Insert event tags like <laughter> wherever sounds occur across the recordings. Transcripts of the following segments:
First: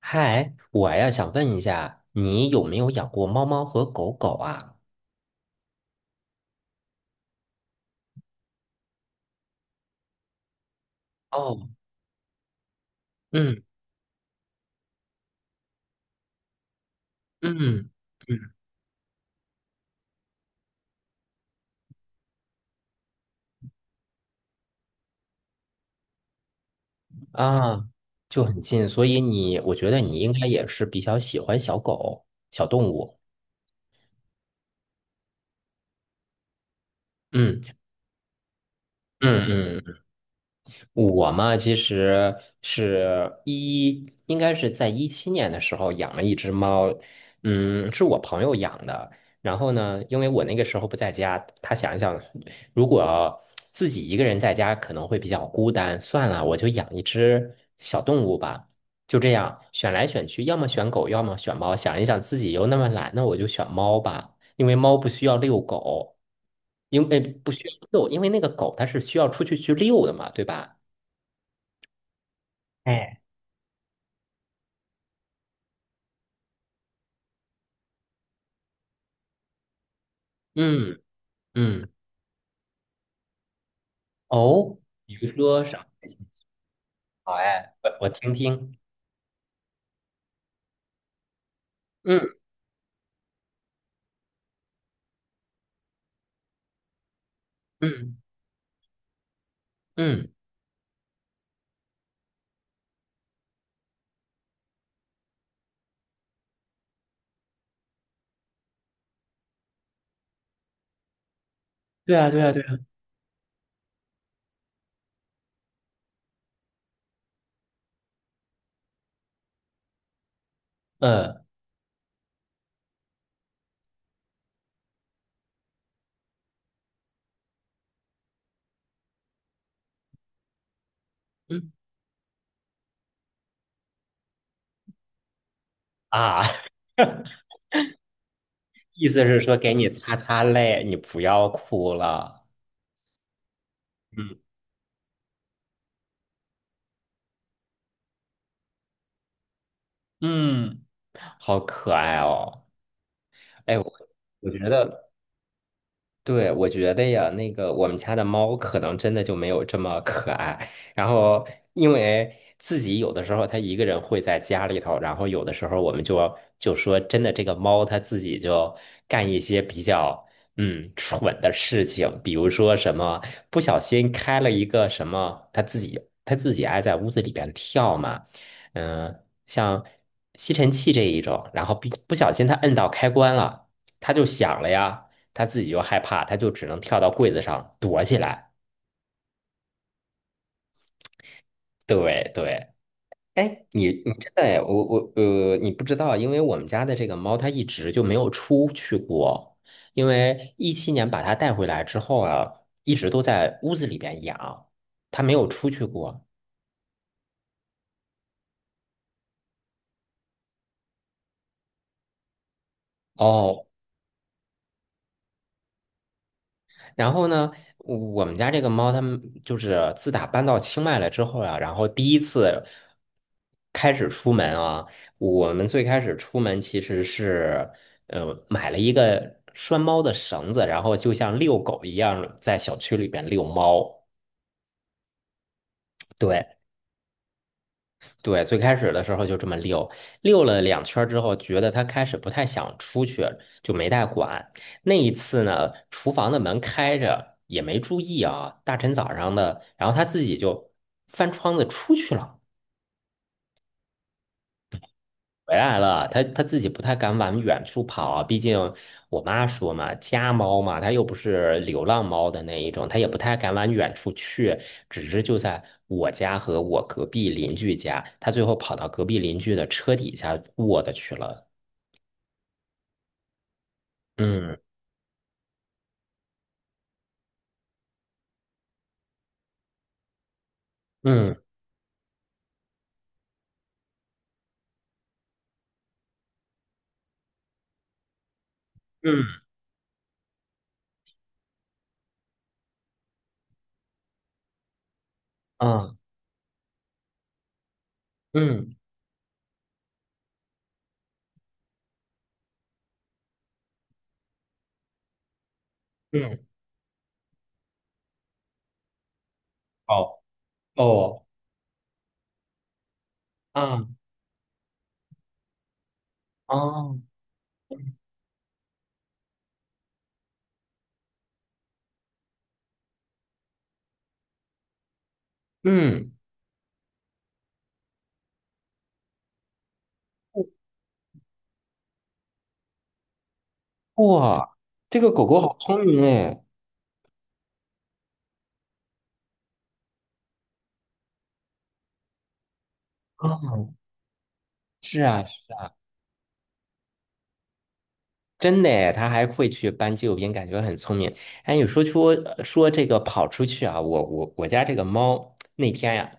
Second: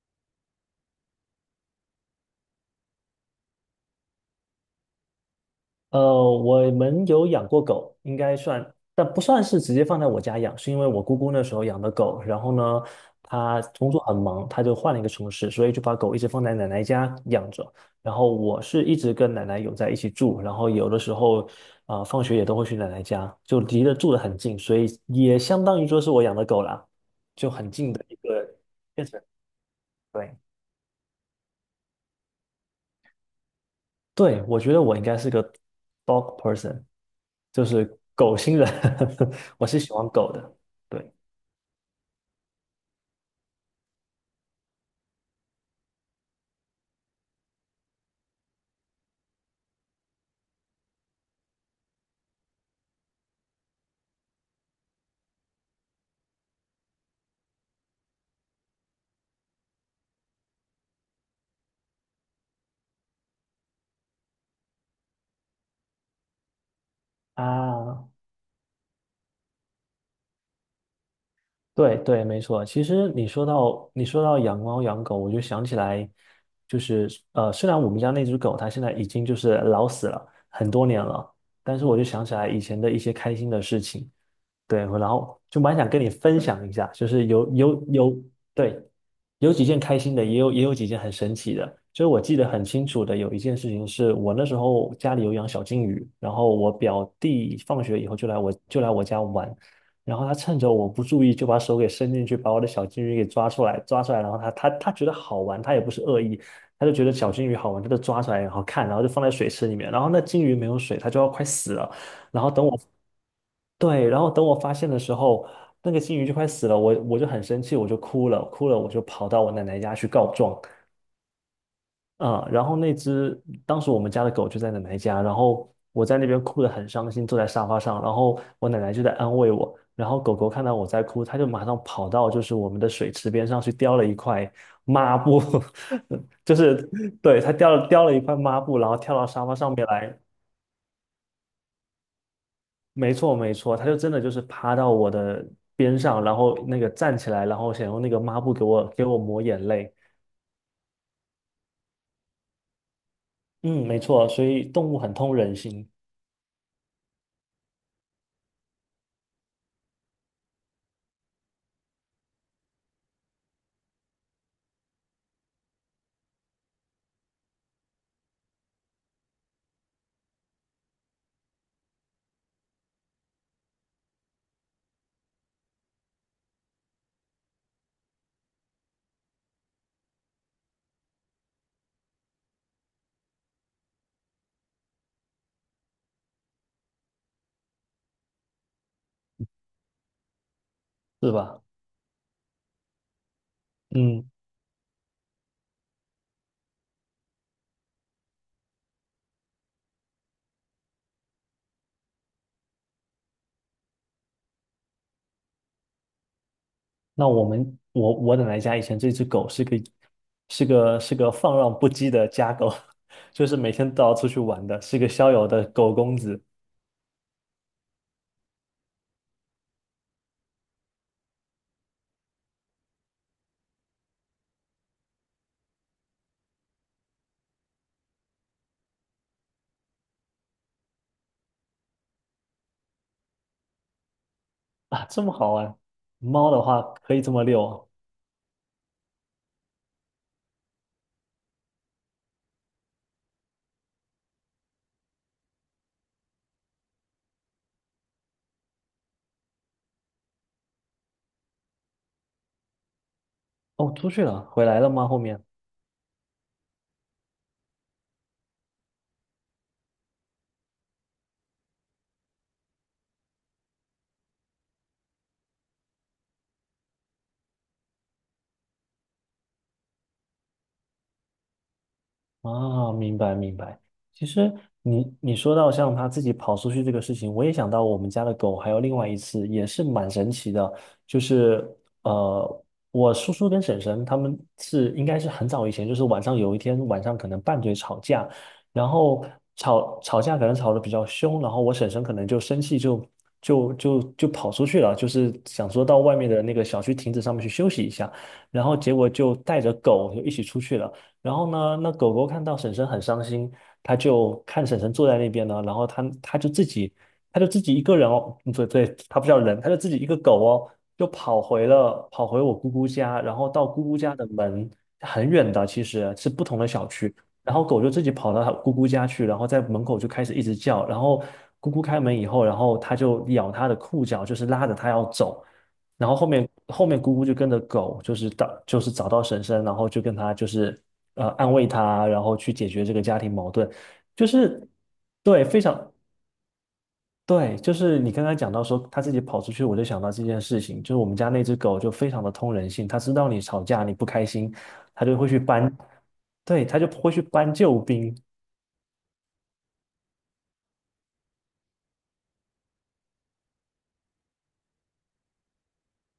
嗨，我呀想问一下，你有没有养过猫猫和狗狗啊？呃，我们有养过狗，应该算，但不算是直接放在我家养，是因为我姑姑那时候哦，养的狗，然后呢，她嗯工作很忙，她就换了一个城市，所以就把狗一直放在奶奶家养嗯着。然后嗯我是一直跟奶奶有在一起住，然后有的时候放学也都会去奶奶家，就离得住得很近，所以也相当于说是我养的狗啦，就很啊，这个就很近，所变以成你，我觉得你应对，该也是比较喜欢小狗、小动物。对，我觉得我应该是个 dog person，就嗯是狗星人。<laughs> 我是嗯喜嗯。欢狗的。对我嘛，其实应该是在一七年的时候养了一只猫，嗯，是我朋友养的。然后呢，因为我那个时候不在家，他想一想，如果自己一个人在家可能会比较孤单，算了，我就养一只小动物吧。就这样选来选去，要么选狗，要么选猫。想一想自己又那么懒，那我就选猫吧，因为猫不需要遛狗，因为不需要遛，啊，因为那个狗它是需要出去去遛的嘛，对吧？对对，没错。其实哎，你说到养猫养狗，我就想起来，就是虽然我们家那只狗它现在已经就是老死了很多嗯年了，但是嗯，我就想起来以前的一些开心的事情。哦，对，然比如后就说蛮啥？想跟你分享一下，就是好有哎，有我有听听。对，有几件开心的，也有几件很神奇的。就是我记嗯得很清楚的，有一件事情是我那时候家里有养小金鱼，然后我表弟放学以后嗯就来我家玩。然后嗯，他趁着我不注意，就把手给伸进去，把我的小金鱼给抓出来，然后他觉得好玩，他也不是恶意，他就觉得小金鱼好玩，他就抓出来，然后看，然后就放在水池里面，然后那金鱼没有水，它就要快死了。对啊对然后啊对等我，啊。对，然后等我发现的时候，那个金鱼就快死了，我就很生气，我就哭了，我就跑到我奶奶家去告状。嗯嗯，然后当时我们家的狗就在奶奶家，然后我在那边哭得很伤心，坐在沙发上，然后我奶奶就在安慰我，然后狗狗看到我在哭，它就马嗯上跑到就是我们的水池边上去叼了一块抹布。啊，<laughs> 就是对，它叼了一块抹布，然 <laughs> 后意跳思到是沙发说给上面你擦来。擦泪，你不要哭了。没错，没错，它就真的就嗯，是趴到我的边上，然后站起来，然后想用那个抹布给我抹眼泪。嗯，好可爱哦。哎，嗯，我没错，所我觉以动物得。很通人性。对，我觉得呀，那个我们家的猫可能真的就没有这么可爱。然后，因为自己有的时候它一个人会在家里头，然后有的时候我们就说，真的这个猫它自己就干一些比较蠢的事情，比如说什么不小心开了一个什么，它自己爱在屋子里边跳嘛，嗯，像吸尘器这一种，然后不小心它摁到开关了，它就响了呀。他自己又害怕，他就只能跳到柜子上躲起来。是吧？对对，哎，你嗯。真的哎我我呃，你不知道，因为我们家的这个猫它一直就没有出去过，因为一七年把它带回来之后啊，一直都在屋子里边养，它没有出去过。那我们我我奶奶家以前这只狗是个是个是个放浪不羁的家狗。<laughs> 就是哦，每天都要出去玩的，是个逍遥的狗公子。然后呢，我们家这个猫，它们就是自打搬到清迈来之后呀、然后第一次开始出门啊，我们最开始出门其实是，买了一个拴猫的绳子，然后就像遛狗一样，在小区里边遛猫。啊，这么好玩。对，猫的话可以这么遛啊。对，最开始的时候就这么遛，遛了两圈儿之后，觉得他开始不太想出去，就没带管。那一次呢，厨房的门开着，也没注意啊，大晨早上的，然后他自己就翻窗子出去了。哦，出去了，回来了吗？后面？回来了，它自己不太敢往远处跑啊，毕竟我妈说嘛，家猫嘛，它又不是流浪猫的那一种，它也不太敢往远处去，只是就在我家和我隔壁邻居家，它最后跑到隔壁邻居的车底下卧的去了。啊，明白明白。其实嗯你说到像它自己跑出去这个事情，我也想到我们家的狗，还有另外一次也是蛮神奇的。就嗯是呃，我叔叔跟婶婶他们应该是很早以前，就是有一天晚上可能拌嘴吵架，然后嗯吵架可能吵得比较凶，然后我婶婶可能就生气就跑出去了，就是想说啊到外面的那个小区亭子上面去休息一下，然嗯后结果就带着狗就一起出去了。然后呢，那狗狗看到婶婶很伤心，它就看婶婶坐在那边呢，然后嗯，它就自己一个人哦。嗯，对对，它不叫人，它就自己一个哦狗哦，就哦跑回我姑姑家，然后到姑姑啊家的门很远的，其实是不同的小啊区，然后狗就自己跑到它姑姑家去，然后在门口就开始一直叫，然后姑姑开门以后，然后它就咬它的裤脚，就是拉着它要走。然嗯，后后面姑姑就跟着狗，就是到就是找到婶婶，然后就跟她就是安慰他啊，然后去解决这个家庭矛盾。就哇，是这个狗狗对，好非聪常明哎。对，就是你刚刚讲到说他自己跑出去，我就想到这件事情，就是我们家那只狗就非常的通人性，它知道你吵啊，架你不开心，是它就啊。会去搬，对，它就会去搬救兵。真的诶，他还会去搬纪录片，感觉很聪明。哎，你说说这个跑出去啊，我家这个猫那天呀、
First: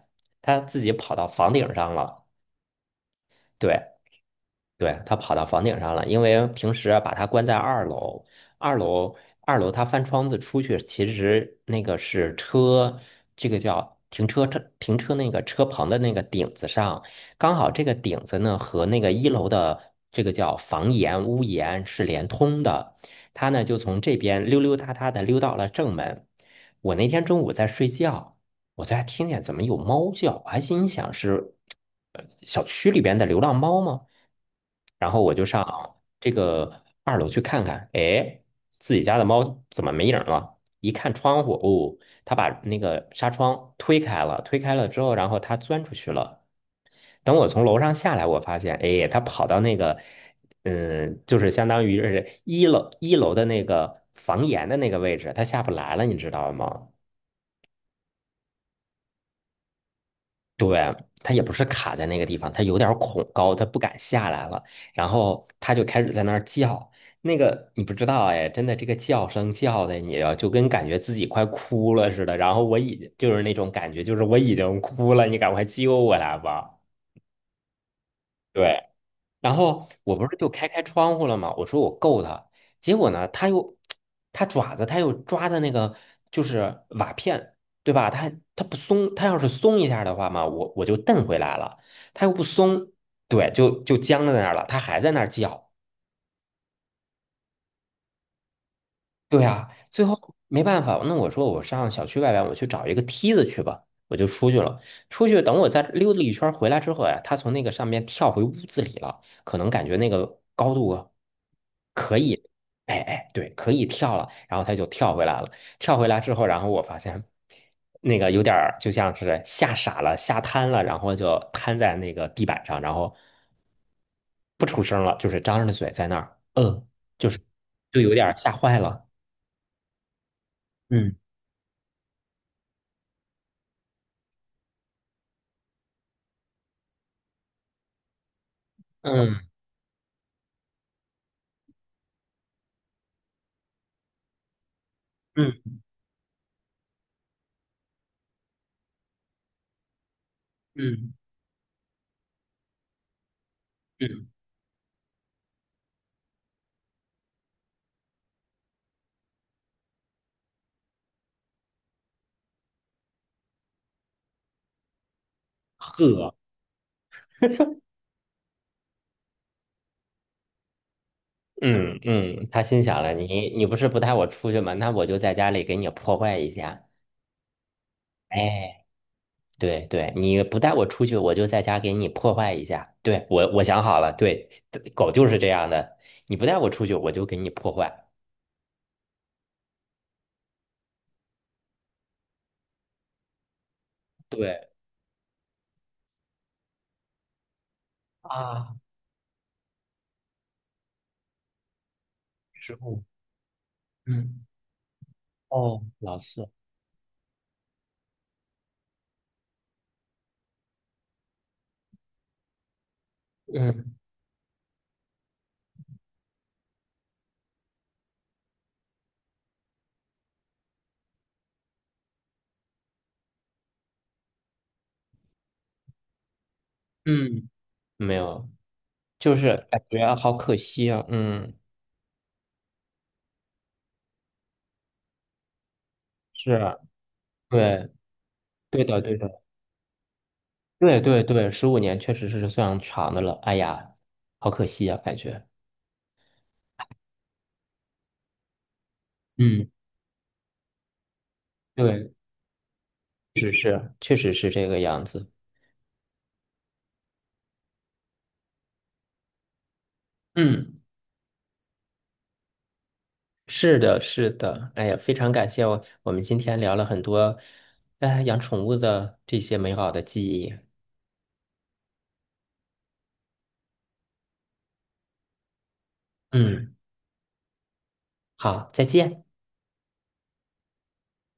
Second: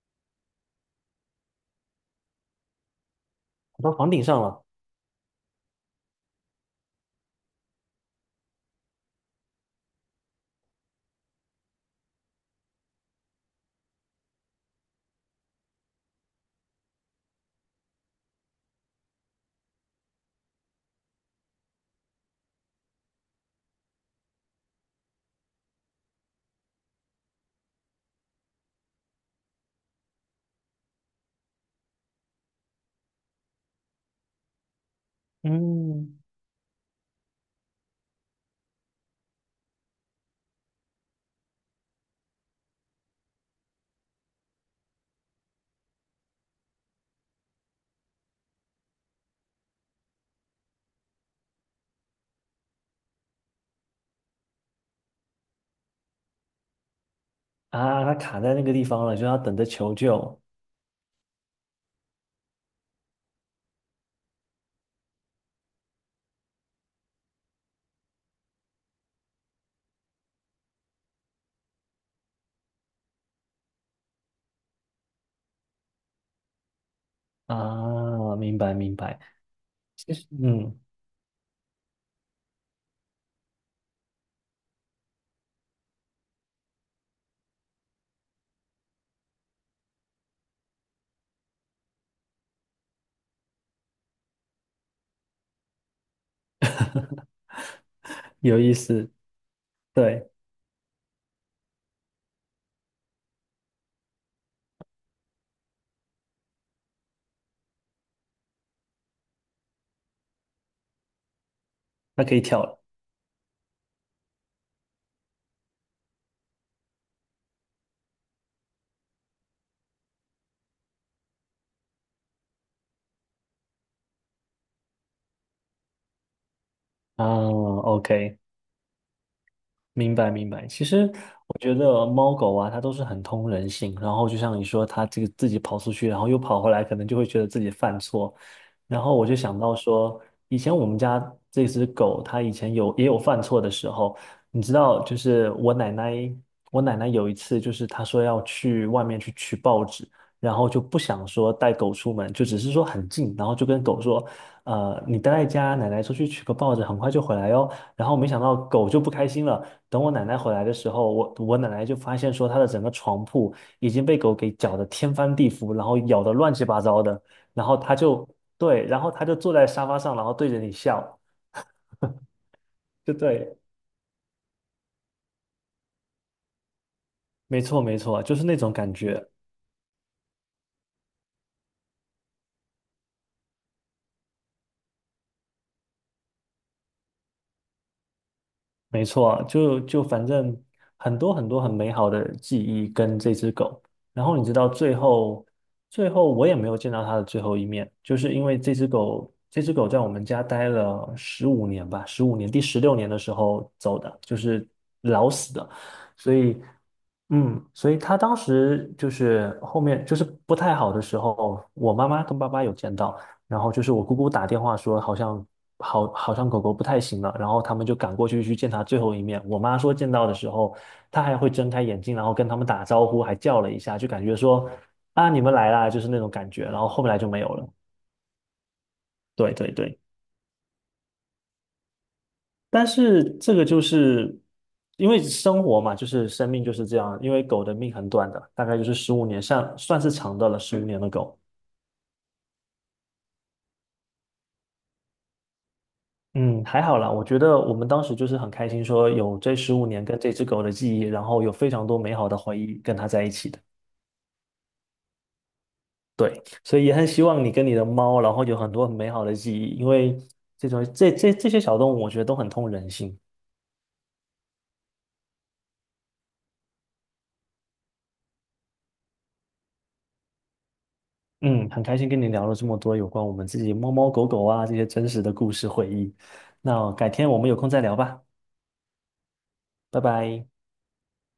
它自己跑到房顶上了。对，跑到房顶上了。对，它跑到房顶上了，因为平时啊把它关在二楼，二楼二楼它翻窗子出去，其实那个是车，这个叫停车那个车棚的那个顶子上，刚好这个顶子呢和那个一楼的这个叫房檐屋檐是连通的，它呢就从这边溜溜达达的溜到了正门。我那天中午在睡觉，我在听见怎么有猫叫，我还心想是小区里边的流浪猫吗？然后我就上嗯，这个二楼去看看，哎，自己家的猫怎么没影儿了？一看窗户，哦，它把那个纱窗推开了，推开了之后，然后它钻出去了。等我从楼上下来，我发现，哎，它跑到那个，嗯，就是相当于是一楼的那个房檐的那个位置，它下不来了，你知道吗？啊，它卡在那个地方了，就要等着求救。对，他也不是卡在那个地方，他有点儿恐高，他不敢下来了，然后他就开始在那儿叫。那个你不知道哎，真的这个叫声叫的你啊，就跟感觉自己快哭了似的。然后就是那种感觉，就是我已经哭了，你赶快救我来吧。啊，明白对，明白。然后其我不实是就开嗯，开窗户了吗？我说我够它，结果呢，它又它爪子它又抓的那个就是瓦片，对吧？它不松，它要是松一下的话嘛，我就蹬回来了，它又不松，对，就僵在那儿了，它还在那儿叫。有意思。对呀，最对，后没办法，那我说我上小区外边，我去找一个梯子去吧，我就出去了。出去等我再溜达一圈儿回来之后呀，他从那个上面跳回屋子里了，可能感觉那个高度啊可它可以以，跳了。哎哎，对，可以跳了，然后他就跳回来了。跳回来之后，然后我发现那个有点儿就像是吓傻了、吓瘫了，然后就瘫在那个地板上，然后不出声了，就是张着嘴在那儿，嗯，啊就是有点儿，OK。吓坏了。明白明白。其实嗯。我觉得猫狗啊，它都是很通人性。然后就像你说，它自己跑出去，然后又跑回来，可能就会觉得自己犯错。然后我就嗯，想到说，以前我们家这只狗，它以前也有犯错的时候。你知道，就是我嗯奶奶，我奶奶有一次就是她说要去外面去取报纸，然后就不嗯想说带狗出门，就只是说很近，然后就跟狗说，嗯，你待在家，奶奶出去取个报纸，很快就回来哦。然后没想到狗就不开心了。等我奶奶回来的时候，我奶奶就发现说她的整个床铺已经被狗给搅得天翻地覆，然后咬得呵，乱七八糟的。然后她就对，然后她就坐在沙发上，然后对着你笑。嗯嗯，他心想了，就你对，你不是不带我出去吗？那我就在家里给你破坏一下。没错没错，就是那种哎，感觉。对对，你不带我出去，我就在家给你破坏一下。对，我想好了，对，狗就是这样的，你不带我出去，我就给你破坏。没错，就反正很多很多很美好的记忆跟这只狗。然后你知对道最后，最后我也没有见到它的最后一面，就是因为啊，这只狗在我们家待了十五年吧，十五年，第师十六傅，年的时候走的，就嗯是老死的。哦，老所师，以嗯，所以他当时就是后面就是不太好的时候，我妈妈跟爸爸有见到，然后就是嗯，我姑姑打电话说好像好好像狗狗不太行了，然后他们就赶过去去见它最后一面。我妈说见到的时候，它还会睁开眼睛，然后跟他们打招呼，还叫了一下，就感觉说啊你们来啦，就是那种感觉。然后后面来就没有嗯了。没有，就对是对感对。觉好可惜啊。嗯，但是这个就是因为生活嘛，就是生命就是，是这样。因为狗的对，命很短的，大概对就是的，十对五的。年，算是长的了。十五对年的对狗，对，15年确实是算长的了。哎呀，好可惜啊，感觉。嗯，还好啦。我觉得我们当时就是很开心，说有这嗯，十五年跟这只狗的记忆，然后有非常多对，美好的回忆跟它在一起是的。是，确实是这个样子。对，所以也很希望你跟你的猫，然后有很多很美好的记忆，因为这嗯，种这些小动物，我觉得都很通人性。是的，是的。哎呀，非常感谢我们今天聊了很多，哎，养宠物的这些美好的记忆。嗯，很开心跟你聊了这么多有关我们自己猫猫狗狗啊这些真实的故事回忆。嗯，那改天我们有空再聊吧，好，再见。拜拜。